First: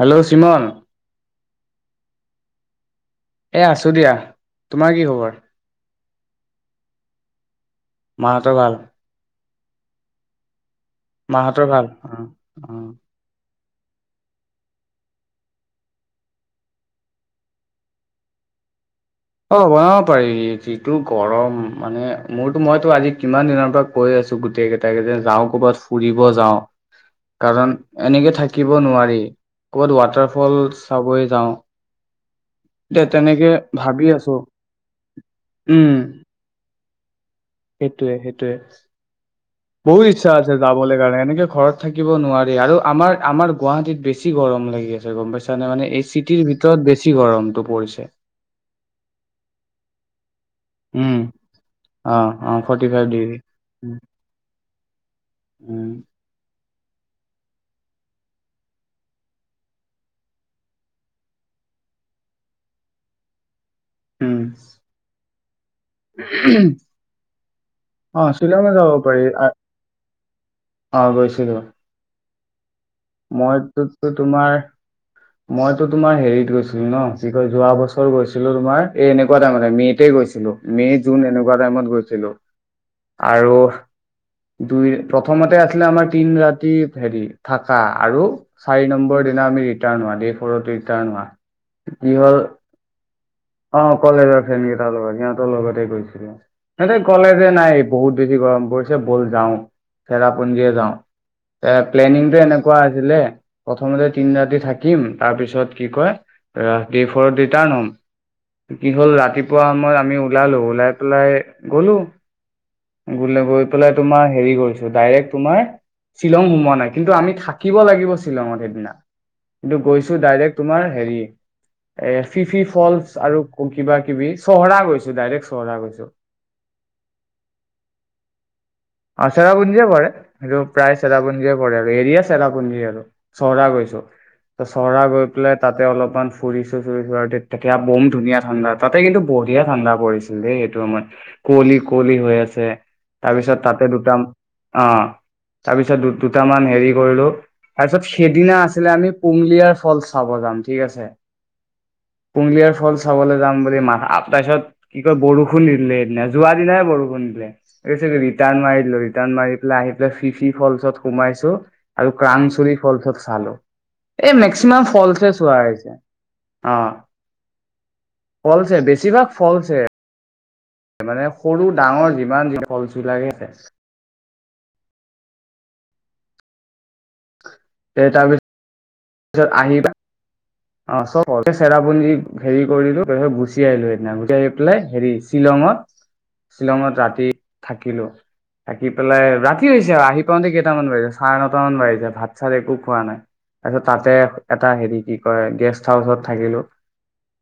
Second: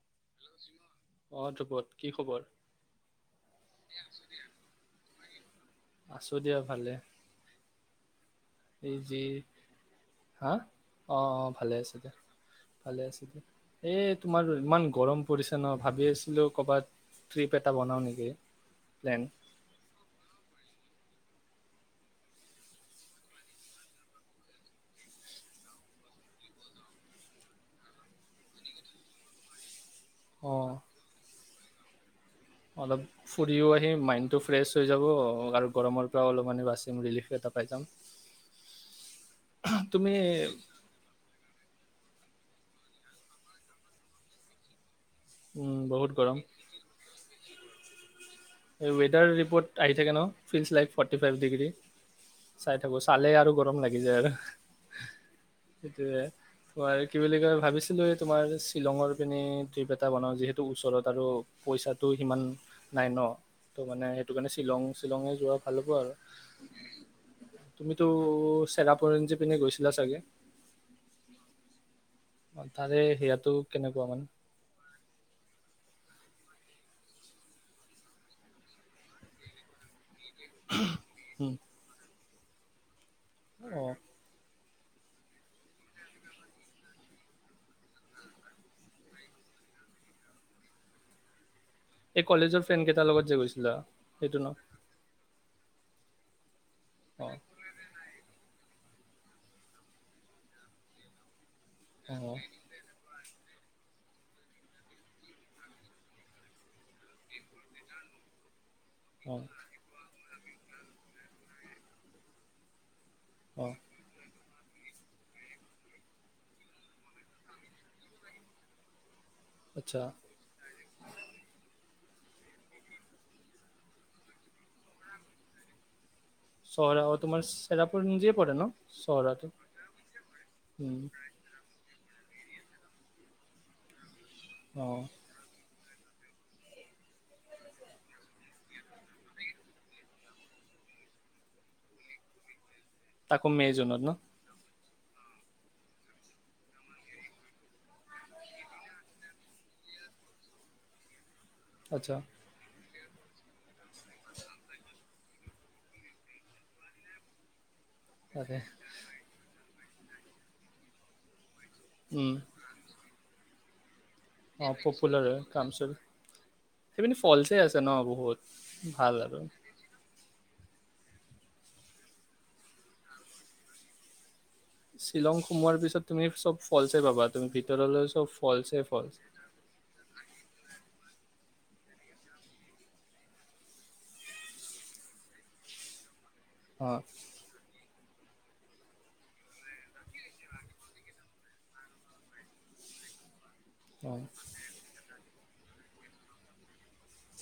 Hello চিমন অ' ধ্ৰুবত কি খবৰ? এ আছো দিয়া তোমাৰ কি খবৰ আছো দিয়া ভালে। মাহঁতৰ ভাল যি হা অ' অ' মাহঁতৰ ভালে ভাল আছে অ দিয়া, ভালে আছে দিয়া। এই তোমাৰ ইমান গৰম পৰিছে ন ভাবি আছিলোঁ কৰবাত ট্ৰিপ এটা বনাও নেকি প্লেন। অ' বনাব পাৰি যিটো গৰম মানে মোৰতো মইতো আজি কিমান দিনৰ পৰা কৈ আছো গোটেই কেইটাক এই যে যাওঁ ক'ৰবাত ফুৰিব যাওঁ। কাৰণ এনেকে থাকিব নোৱাৰি ক'বাত ৱাটাৰ অ ফল চাবই যাওঁ। অলপ এতিয়া তেনেকে ফুৰিও আহিম ভাবি আছো মাইণ্ডটো ফ্ৰেছ হৈ যাব আৰু উম গৰমৰ পৰা অলপমান বাচিম ৰিলিফ এটাত। সেইটোয়ে, সেইটোয়ে বহুত তুমি ইচ্ছা আছে যাব। যাবলে কাৰণে এনেকে ঘৰত থাকিব নোৱাৰি আৰু আমাৰ আমাৰ গুৱাহাটীত বেছি গৰম লাগে। গম পাইছা নে উম মানে এই বহুত গৰম চিটিৰ ভিতৰত বেছি গৰমটো পৰিছে। এই ৱেডাৰ ৰিপৰ্ট আহি থাকে ন feels like forty um. Five degree. অ অ চাই ফৰ্টি থাকো ফাইভ চালে ডিগ্ৰী আৰু গৰম লাগি যায় আৰু উম। সেইটোয়ে। তোমাৰ কি বুলি কয় ভাবিছিলোঁ তোমাৰ শ্বিলঙৰ পিনে ট্ৰিপ এটা বনাও যিহেতু ওচৰত আৰু পইচাটো সিমান নাই ন' ত' মানে সেইটো উম। কাৰণে শ্বিলং শ্বিলঙে যোৱা ভাল হ'ব আৰু তুমিতো অ শ্বিলঙে যাব পাৰি চেৰাপুঞ্জী পিনে গৈছিলা চাগে? অ' গৈছিলোঁ। অ' তাৰে সেয়াটো কেনেকুৱা মইতোতো মানে তোমাৰ মইতো তোমাৰ হেৰিত গৈছিলোঁ ন' কি কয় যোৱা বছৰ গৈছিলোঁ তোমাৰ এই এনেকুৱা টাইমতে মে'তে গৈছিলোঁ মে' জুন উম এনেকুৱা টাইমত গৈছিলোঁ। আৰু অ দুই প্ৰথমতে আছিলে আমাৰ তিনি ৰাতি হেৰি থাক কা আৰু চাৰি নম্বৰ দিনা আমি ৰিটাৰ্ণ হোৱা ডে ফৰ ৰিটাৰ্ণ হোৱা। কি এই হ'ল কলেজৰ ফ্ৰেণ্ড কেইটাৰ লগ লগত যে গৈছিলা। অ' সেইটো কলেজৰ ন ফ্ৰেণ্ড কেইটাৰ লগত সিহঁতৰ লগতে গৈছিলোঁ। সিহঁতে অ কলেজে নাই বহুত বেছি গৰম পৰিছে বল যাওঁ, চেৰাপুঞ্জীয়ে যাওঁ। অ প্লেনিংটো এনে কোৱা আছিলে প্ৰথমতে তিনি ৰাতি থাকিম, তাৰপিছত কি কয় ৰাতিপুৱা ৰিটাৰ্ণ হ'ম। কি হ'ল অ ৰাতিপুৱা সময়ত আমি ওলালো ওলাই পেলাই গ'লো বোলে গৈ অ পেলাই তোমাৰ হেৰি গৈছোঁ ডাইৰেক্ট তোমাৰ শ্বিলং সোমোৱা নাই, কিন্তু আমি থাকি থাকিব লাগিব শ্বিলঙত সেইদিনা কিন্তু আচ্ছা গৈছোঁ ডাইৰেক্ট তোমাৰ হেৰি এই ফিফি ফ'লচ আৰু কিবা কিবি চহৰা গৈছোঁ ডাইৰেক্ট চহৰা গৈছোঁ। চহৰা অ' তোমাৰ চেৰাপুঞ্জী পৰে ন'? অ' চহৰাটো চেৰাপুঞ্জীয়ে পৰে সেইটো প্ৰায় উম চেৰাপুঞ্জিয়ে পৰে আৰু এৰিয়া চেৰাপুঞ্জি আৰু। চহৰা গৈছোঁ। অ চহৰা গৈ পেলে তাতে অলপমান ফুৰিছোঁ চুৰিছো আৰু তেতিয়া বম ধুনীয়া ঠাণ্ডা তাতে কিন্তু বঢ়িয়া ঠাণ্ডা পৰিছে। এনেই সেইটো আমাৰ কুঁৱলি কুঁৱলি হৈ আছে তাকো তাৰপিছত মে' তাত জুনত ন অ' তাৰপিছত দু-দুটামান হেৰি কৰিলোঁ তাৰপিছত সেইদিনা আছিলে আমি পুঙলিয়াৰ ফলচ চাব যাম ঠিক আছে। আচ্ছা। পুঙগলিয়াৰ ফলচ চাবলৈ যাম বুলি মান আ-আ তাৰপিছত কি কয় বৰষুণ দি দিলে সেইদিনা, যোৱা দিনাই বৰষুণ দিলে। [unintelligible] তাকে ৰিটাৰ্ণ মাৰি দিলোঁ। ৰিটাৰ্ণ মাৰি পেলাই আহি পেলাই ফিফি ফলছত সোমাইছো আৰু উম, ক্ৰানচৰি ফলচ খালোঁ। এই অ' মেক্সিমাম পপুলাৰ ফলচে হয় চোৱা কামচাৰ। হৈছে। অ' সেইপিনে ফলছে আছে ন বহুত ফলচে ভাল বেছিভাগ আৰু। ফলচে মানে সৰু ডাঙৰ যিমান যি ফলচবিলাকে আছে। শ্বিলং সোমোৱাৰ পিছত তুমি চব ফলচে পাবা তুমি তে ভিতৰলৈ চব ফলচে ফলচ। তাৰপিছত আহিবা অ' চব চেৰাপুঞ্জীৰ হেৰি কৰিলোঁ তাৰপিছত গুচি আহিলোঁ সেইদিনা গুচি আহি পেলাই হেৰি শ্বিলঙত শ্বিলঙত অ' ৰাতি থাকিলোঁ, থাকি পেলাই ৰাতি হৈছে আৰু আহি পাওঁতে কেইটামান বাজিছে চাৰে নটা মান বাজিছে ভাত চাত একো খোৱা নাই তাৰপিছত তাতে অ' এটা হেৰি হয় গেষ্ট হাউচত থাকিলোঁ।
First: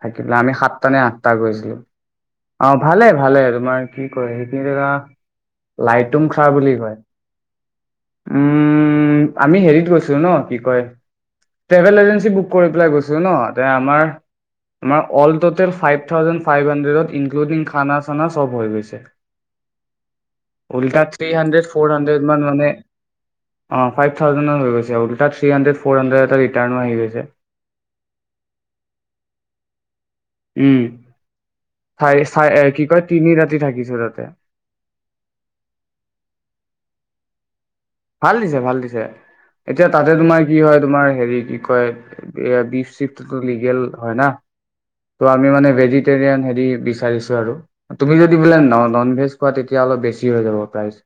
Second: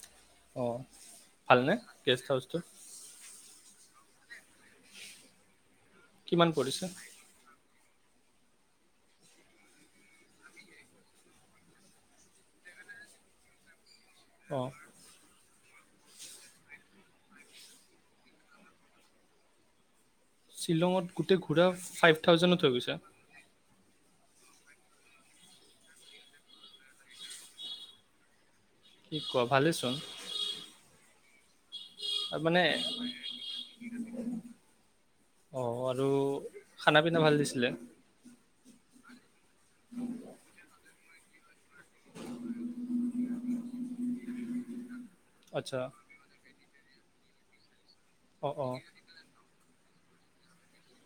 থাকি পেলাই আমি অ' সাতটা নে আঠটা ভালনে গৈছিলোঁ। গেষ্ট হাউচটো অ' ভালে ভালে তোমাৰ কি কয় সেইখিনি জাগাত লাইটুম খা কিমান বুলি পৰিছে? কয়। উম আমি হেৰিত গৈছিলোঁ ন' কি কয় টেভেল এজেণ্টছি বুক কৰি পেলাই গৈছিলোঁ ন' তে আমাৰ অ'। আমাৰ all total five thousand five হান্দ্ৰেদত ইনক্লুডিং খানা চানা চব হৈ গৈছে। উল্টা শ্বিলঙত থ্ৰী গোটেই ঘূৰা হাণ্ড্ৰেড ফৰ ফাইভ হাণ্ড্ৰেড মান থাউজেণ্ডত হৈ মানে গৈছে। অ', ফাইভ থাউজেণ্ডত হৈ গৈছে। উল্টা থ্ৰী হান্দ্ৰেদ, ফৰ হাড্ৰেড এটা ৰিটাৰণো আহি গৈছে। কি কোৱা ভালেচোন। উম, চাই আৰু মানে চাই, কি কয় তিনি ৰাতি থাকিছো তাতে। অ', আৰু খানা পিনা ভাল দিছিলে। ভাল দিছে, ভাল দিছে। এতিয়া তাতে তোমাৰ কি হয় তোমাৰ হেৰি কি কয় এ বিফ চিফটোতো লিগেল হয় না। ত, আমি মানে আচ্ছা ভেজিটিৰিয়ান হেৰি বিচাৰিছোঁ আৰু তুমি যদি অ' বোলে অ' নন ভেজ পোৱা তেতিয়া অলপ বেছি হৈ যাব প্ৰাইজ।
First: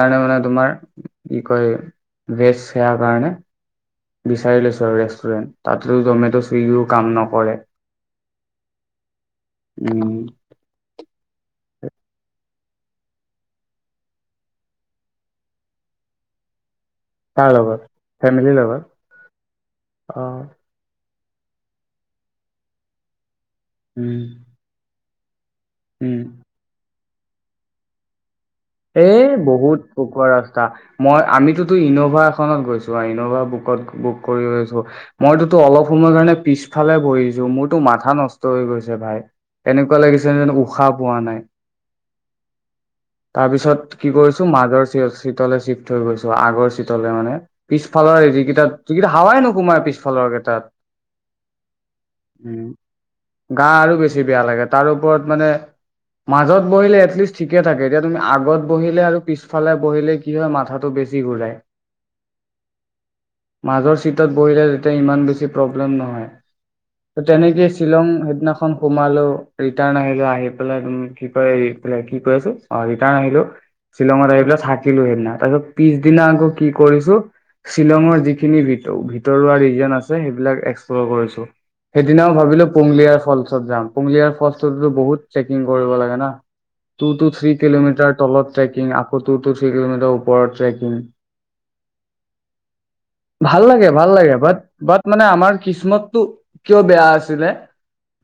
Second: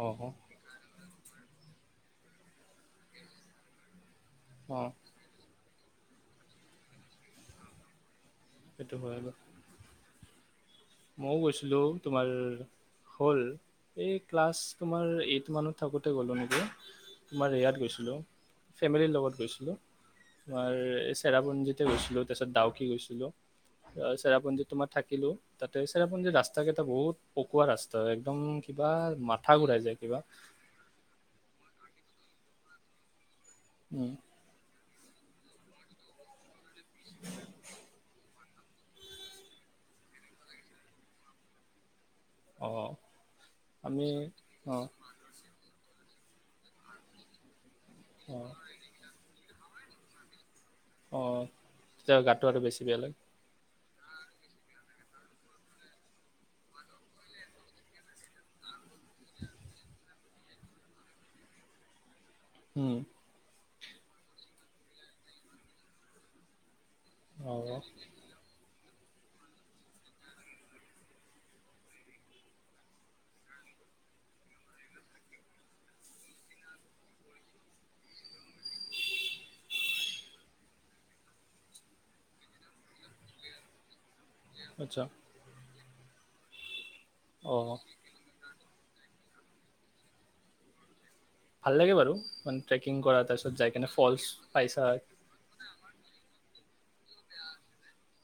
অ' অ' মানে তোমাৰ কি কয় বেচ সেৱাৰ কাৰণে বিচাৰি অ লৈছোঁ আৰু ৰেষ্টুৰেণ্ট। তাততো জমেট', চুইগিও কাম নকৰে। সেইটো হয় বা উম। মইও গৈছিলো তোমাৰ হ'ল, এই ক্লাছ তোমাৰ এইট মানত থাকোঁতে গ'লো নেকি। কাৰ তোমাৰ ইয়াত লগত গৈছিলোঁ। ফেমিলিৰ লগত। ফেমিলিৰ লগত গৈছিলোঁ অ'। তোমাৰ এই চেৰাপুঞ্জিত গৈছিলো, তাৰপিছত ডাউকী গৈছিলোঁ। উম, চেৰাপুঞ্জী তোমাৰ থাকিলোঁ তাতে উম। চেৰাপুঞ্জী ৰাস্তা ৰাস্তা কেইটা বহুত পকোৱা ৰাস্তা একদম কিবা এ মাথা বহুত ঘূৰাই যায় কিবা পকোৱা ৰাস্তা। মই, আমিতোতো ইন'ভা এখনত আৰু ইনোভা বুকত উম, বুক কৰি গৈছোঁ। মইতোতো অলপ সময় কাৰণে পিছফালে বহিছোঁ। মোৰতো মাথা নষ্ট হৈ গৈছে ভাই তেনেক এনেকুৱা লাগিছে যে উশাহ পোৱা নাই। অ'। তাৰ পিছত কি কৰিছো মাজৰ চিত, চিটলে চিফ্ট হৈ গৈছোঁ। আগৰ- পিছলৈ মানে, পিছফালৰ অঁ যিকেইটা, হাৱাই নোসোমাই পিছফালৰ কেইটাত। অ', তেতিয়া গাটো উম। আৰু বেছি বেয়া লাগে। গা আৰু বেছি বেয়া লাগে তাৰ ওপৰত মানে, মাজত বহিলে এটলিষ্ট ঠিকে থাকে। এতিয়া তুমি আগত বহিলে আৰু পিছফালে বহিলে কি হয় মাথাটো বেছি ঘূৰাই। উম। মাজৰ চিটত বহিলে, তেতিয়া ইমান বেছি প্ৰব্লেম নহয়। তেনেকেই অঁ শ্বিলং সেইদিনা সোমালো, ৰিটাৰ্ণ আহিলো, আহি পেলাই কি কয়, কি কয় এইটো অ', ৰিটাৰ্ণ আহিলো, শ্বিলঙত আহি পেলাই থাকিলো সেইদিনা, তাৰপিছত পিছদিনা আকৌ কি কৰিছো শ্বিলঙৰ যিখিনি ভিতৰুৱা ৰিজন আছে সেইবিলাক এক্সপ্লৰ কৰিছো। সেইদিনাও ভাবিলো পুংলিয়াৰ ফলচত যাম, পুংলিয়াৰ ফলচতো, আচ্ছা বহুত ট্ৰেকিং কৰিব লাগে না, টু টু থ্ৰী অঁ তাৰ তলত ট্ৰেকিং, আকৌ, টু টু থ্ৰী কিলোমিটাৰ ওপৰত ট্ৰেকিং। ভাল লাগে বাৰু, মানে ট্ৰেকিং কৰা, তাৰপিছত ভাল যাই কিনে ফলচ পাইছা। কিচমতটো কিয় বেয়া আছিলে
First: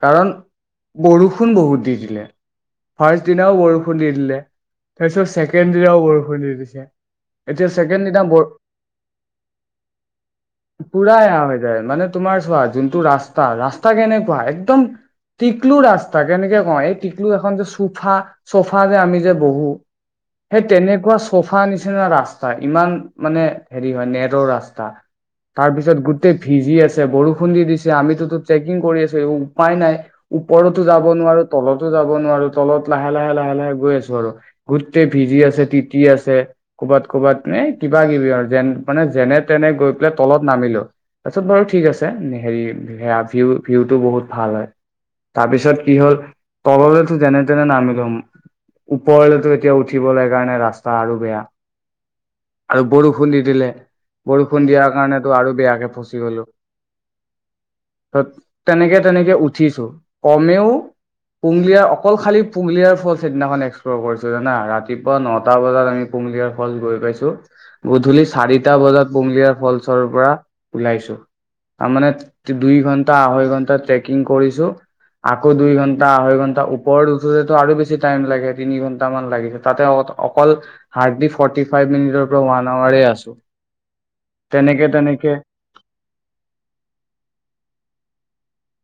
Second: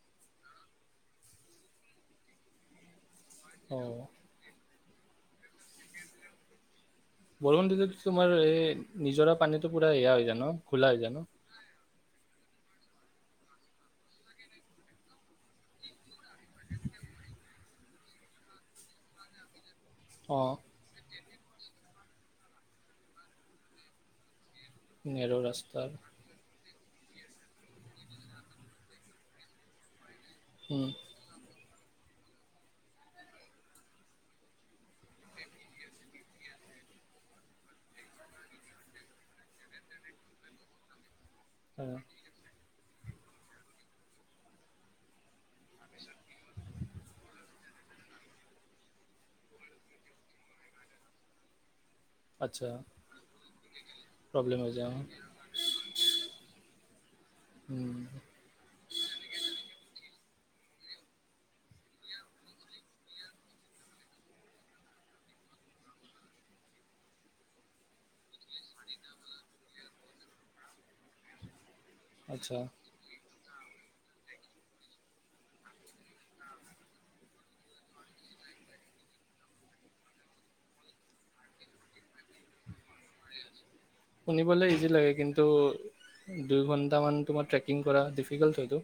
কাৰণ বৰষুণ বহুত দি দিলে। ফাৰ্ষ্ট দিনাও অ বৰষুণ দি দিলে, তাৰপিছত ছেকেণ্ড দিনাও বৰষুণ দি দিছে। বৰষুণ এতিয়া দিলেটো ছেকেণ্ড দিনা তোমাৰ বৰ এই নিজৰা পানীতটো পুৰা সেয়া হৈ যা ন', খোলা হৈ যায় ন'। পাৰ হৈ যায় মানে তোমাৰ চোৱা যোনটো ৰাস্তা, ৰাস্তা কেনেকুৱা একদম টিকলু ৰাস্তা কেনেকে কওঁ এই টিকলু এখন যে চোফা, চ'ফ ফা যে আমি যে বহো, অ সেই তেনেকুৱা চুফ ফা নিচিনা ৰাস্তা ইমান মানে হেৰি হয় নেটৰ ৰাস্তা, নেৰো তাৰ ৰাস্তাৰ পিছত গো টেই ভিজি আছে, বৰষুণ দি দিছে আমিতো ট্ৰেকিং কৰি আছো একো উপায় নাই। ওপৰতো উম যাব নোৱাৰো, তলতো যাব নোৱাৰো, তলত লাহে লাহে লাহে লাহে গৈ আছো আৰু গোটেই ভিজি আছে, তিতি আছে, ক'বাত ক'বাত এ কিবা কিবি আৰু যেন মানে যেনে তেনে গৈ পেলাই তলত নামিলো, তাৰপিছত বাৰু ঠিক হয়। আছে। হেৰি সেয়া ভিউ, ভিউটো বহুত ভাল হয়। তাৰপিছত কি হ'ল, তললৈতো যেনে তেনে নামিলুং ওপৰলৈতো এতিয়া উঠিবলৈ কাৰণে ৰাস্তা আৰু বেয়া। আচ্ছা আৰু বৰষুণ দি দিলে। প্ৰব্লেম বৰষুণ হৈ যায় অ দিয়াৰ কাৰণেটো আৰু বেয়াকে ফচি গলো। উম। ত তেনেকে তেনেকে উঠিছো, কমেও পুঙলিয়াৰ অকল খালি পুংলিয়াৰ ফল সেইদিনাখন এক্সপ্লৰ কৰিছো জানা, ৰাতিপুৱা নটা বজাত আমি পুংলিয়াৰ ফল গৈ পাইছো। গধূলি চাৰিটা বজাত পুংলিয়াৰ ফলচৰ পৰা ওলাইছো। তাৰ মানে আচ্ছা দুই ঘন্টা, আঢ়ৈ ঘন্টা ট্ৰেক কিং কৰিছো আকৌ দুই ঘন্টা, আঢ়ৈ ঘন্টা ওপৰত উঠোতেটো আৰু বেছি টাইম লাগে, তিনি ঘন্টামান লাগিছে তাতে অ', অকল হাৰ্ডলি ফৰ্টি ফাইভ মিনিটৰ পৰা ওৱান আৱাৰে আছো। থিক আছে শুনিবলে তেনেকে ইজি লাগে, তেনেকে কিন্তু দুই ঘন্টা মান তোমাৰ ট্ৰেকিং কৰা ডিফিকাল্ট হয়তো।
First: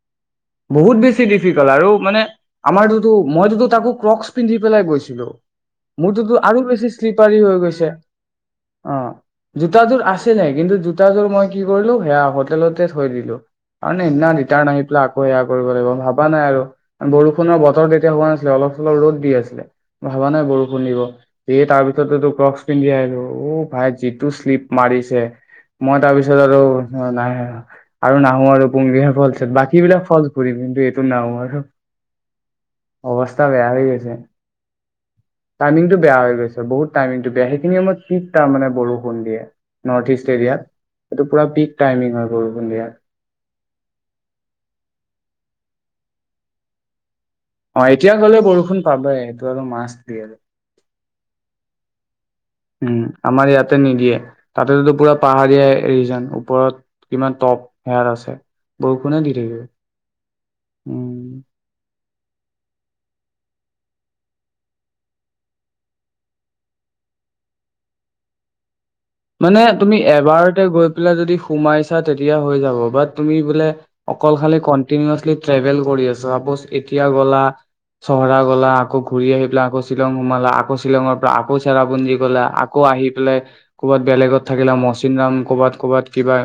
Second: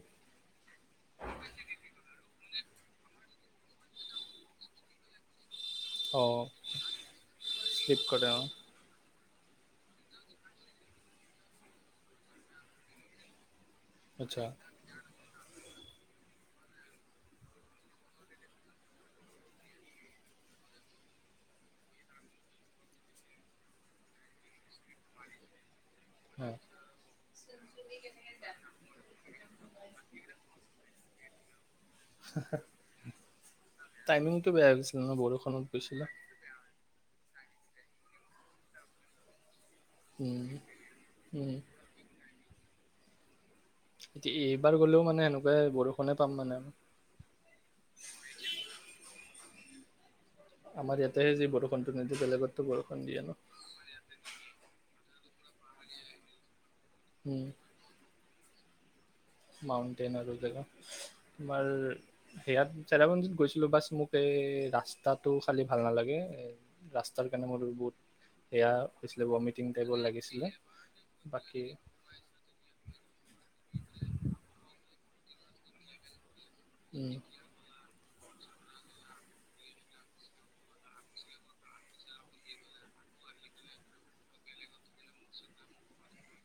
বহুত বেছি ডিফিকাল্ট আৰু মানে আমাৰতোটো, মইতোটো তাকো ক্ৰক্চ পিন্ধি পেলাই গৈছিলো। অ মোৰটোতো আৰু বেছি শ্লিপাৰী হৈ গৈছে, শ্লিপ কৰে অ অ'। জোতাযোৰ আছিলে কিন্তু জোতাযোৰ মই কি কৰিলো, সেয়া হোটেলতে থৈ দিলো। আন এদিনাখন আচ্ছা ৰিটাৰণ আহি পেলাই আক কৌ কোৰিয়াৰ কৰিব লাগিব ভাবা নাই আৰু। বৰষুণৰ বতৰ তেতিয়া হোৱা নাছিলে, অলপ চলপ ৰ'দ দি আছিলে। ভবা নাই বৰষুণ দিব, সেয়ে তাৰ পিছতেটো ক্ৰক্স পিন্ধি আহিলো, অ' ভাই যিটো শ্লিপ মাৰিছে মই অ তাৰপিছত আৰু নাই সেয়া আৰু নাহো আৰু পুংলিয়াৰ ফলচত বাকী বিলাক ফল ঘুৰিম কিন্তু এইটো নাহো আৰু অৱস্থা বেয়া হৈ গৈছে। টাইমিংটো বেয়া হৈ গৈছিল ন বৰ টাইমিংটো বেয়া হৈ গৈছে বহুত টাইমিংটো বেয়া সেইখিনি সময়ত পিক তাৰমানে বৰষুণ দিয়ে। নৰ্থ ইষ্ট উম এৰিয়াত এইটো পোৰা উম পিক টাইমিং হয় বৰষুণ দিয়া। এতিয়া এইবাৰ গ'লেও মানে এনেকুৱাই বৰষুণে পাম মানে। অ', এতিয়া গ'লে বৰষুণ পাবই এইটো আৰু মাছ বি আৰু আমাৰ ইয়াতে যি বৰষুণটো নিদি বেলেগতো বৰষুণ উম দিয়ে ন। আমাৰ ইয়াতে নিদিয়ে তাতেতো পুৰা পাহাৰীয়া ৰিজন ওপৰত কিমান উম টপ সেয়াত আছে। বৰষুণে দি থাকিব। উম বাৰ সেয়াত চেৰাপুঞ্জীত গৈছিলো বাছ মোক এই ৰাস্তাটো খালি ভাল নালাগে। ৰাস্তাৰ কাৰণে মোৰ বহুত সেয়া হৈছিলে মানে ভমিটিং টাইপ তুমি লাগিছিলে এবাৰতে গৈ পেলাই যদি বাকী। সোমাইছা তেতিয়া হৈ যাৱ বা তুমি বোলে অকল খালী কন্তিনোৱাচলী ট্ৰেভেল কৰি আছো চাপ'জ এতিয়া উম গ'লা চহৰা গ'লা আকৌ ঘূৰি আহি পেলাই আকৌ শ্বিলং সোমালা আকৌ শ্বিলঙৰ পৰা আকৌ চেৰাপুঞ্জি গ'লা আকৌ আকৌ আহি পেলাই ক'ৰবাত বেলেগত থাকিলা মচিনৰাম ক'বাত ক'বাত কিবা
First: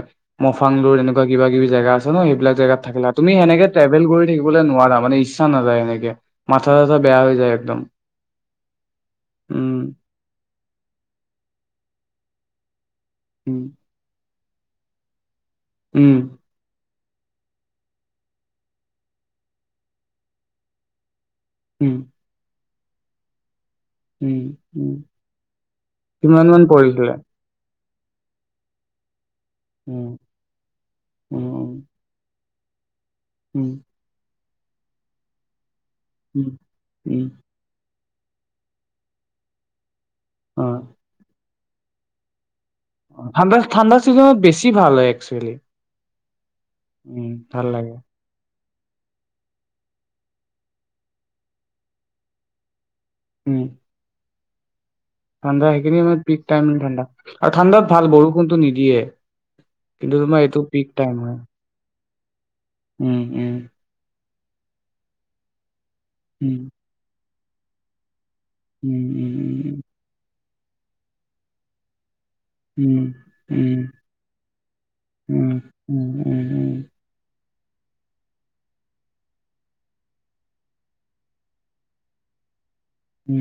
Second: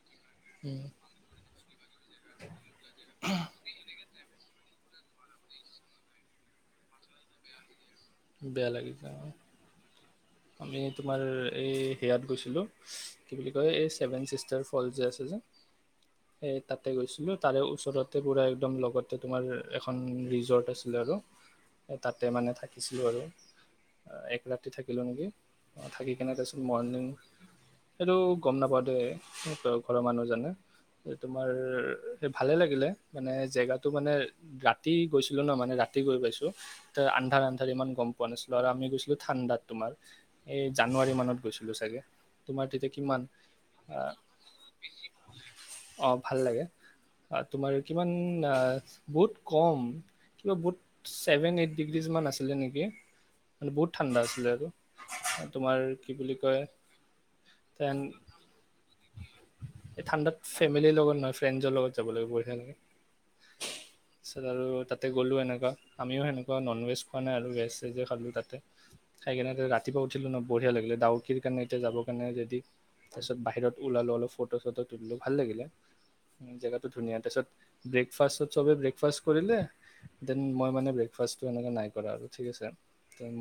মফাংলুৰ এনেক বা কিবা কিবি জাগা আছে ন' সেইবিলাক জাগাত থাকিলা, তুমি সনেকে ট্ৰেভেল কৰি থাকিব নোৱাৰা মানে ইচ্ছা নাযায় এনেকে। মাথা চাথা বেয়া হৈ যায় একদম। বেয়া লাগি যা অ'। উম। আমি তোমাৰ এই সেয়াত গৈছিলোঁ কি বুলি উম কয় এই ছেভেন ছিষ্টাৰ ফল যে আছে যে। উম। সেই তাতে গৈছিলোঁ তাৰে ওচৰতে পুৰা একদম লগতে তোমাৰ এখন ৰিজৰ্ট আছিলে আৰু। উম তাতে মানে থাকিছিলোঁ আৰু, এক উম ৰাতি থাকি উম থাকিলোঁ নেকি, থাকি কেনে কিমান মান তাৰপিছত মৰ্ণিং, পৰিছিলে সেইটো গম নাপাওঁ দেই। ঘৰৰ উম মানুহজনে, এই তোমাৰ উম ভালে লাগিলে মানে উম জেগাটো মানে ৰাতি গৈছিলোঁ ন' মানে ৰাতি গৈ উম পাইছোঁ ত' উম আন্ধাৰ আন ইমান গম পোৱা নাছিলোঁ আৰু আমি গৈছিলোঁ ঠাণ্ডাত, তোমাৰ এই অ জানুৱাৰী মানত গৈছোঁ। চাগে, তোমাৰ তেতিয়া কিমান ঠাণ্ডা ঠাণ্ডা চিজনত বেছি ভাল হয় একচুৱেলি। অ' ভাল লাগে। উম আ, ভাল তোমাৰ লাগে কিমান আ বহুত কম কিবা বহুত ছেভেন এইট ডিগ্ৰীছমান আছিলে নেকি উম মানে বহুত ঠাণ্ডা আছিলে আৰু। ঠাণ্ডা তোমাৰ সেইখিনি কি সময় বুলি পিক কয় টাইম ঠাণ্ডা আৰু ঠাণ্ডাত ভাল বৰষুণটো নিদিয়ে। এই কিন্তু ঠাণ্ডাত তোমাৰ এইটো পিক ফেমিলিৰ টাইম লগত নহয় হয় ফ্ৰেণ্ডছৰ লগত যাব লাগিব এইকাৰণে। উম, উম। তাৰছত আৰু তাতে গ'লো এনেকুৱা, আমিও সেনেকুৱা উম নন ভেজ খোৱা নাই আৰু ভেজ চেজে খালোঁ তাতে। উম খাই কেনে ৰাতিপুৱা উঠিলোঁ ন বঢ়িয়া লাগিলে, ঢাউকিৰ কাৰণে এতিয়া যাব কাৰণে যদি উম তাৰপিছত উম বাহিৰত ওলালো অলপ ফটো চটো তুলিলো ভাল উম উম লাগিলে। উম জেগাটো উম ধুনীয়া তাৰপিছত ব্ৰেকফাষ্টত চবে ব্ৰেকফাষ্ট কৰিলে দেন মই মানে ব্ৰেকফাষ্টটো এনেকে নাই কৰা আৰু ঠিক আছে।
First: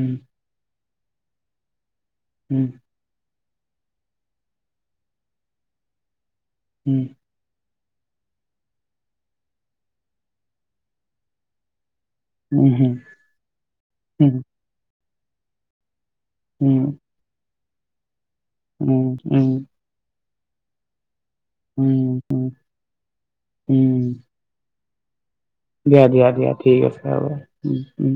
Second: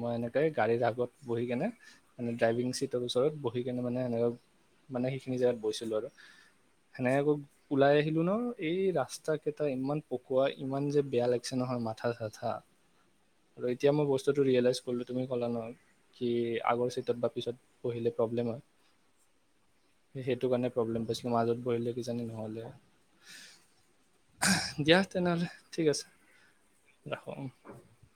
মই এনেকে গাড়ীৰ আগত বহি কেনে মানে ড্ৰাইভিং উম চিট টোৰ ওচৰত বহি কিনে মানে সেনেকৈ মানে সেইখিনি জেগাত বৈছিলোঁ আৰু উম সেনেক আকৌ ওলাই আহিলোঁ ন' এই ৰাস্তাকেইটা ইমান পকোৱা ইমান যে বেয়া লাগিছে নহয় মাথা চাথ থা উম উম উম আৰু এতিয়া মই উম বস্তুটো ৰিয়েলাইজ কৰিলোঁ তুমি ক'লা নহয়। কি উম উম আগৰ চিটত বা পিছত বহিলে প্ৰব্লেম হয়। উম, উম। সেইটো কাৰণে প্ৰব্লেম পাইছিলোঁ, মাজত বহিলে কিজানি উম নহ'লে উম। হয়। দিয়া তেনেহ'লে। ঠিক দিয়া আছে দিয়া দিয়া ঠিক আছে হ'ব, ৰাখোঁ উম, উম।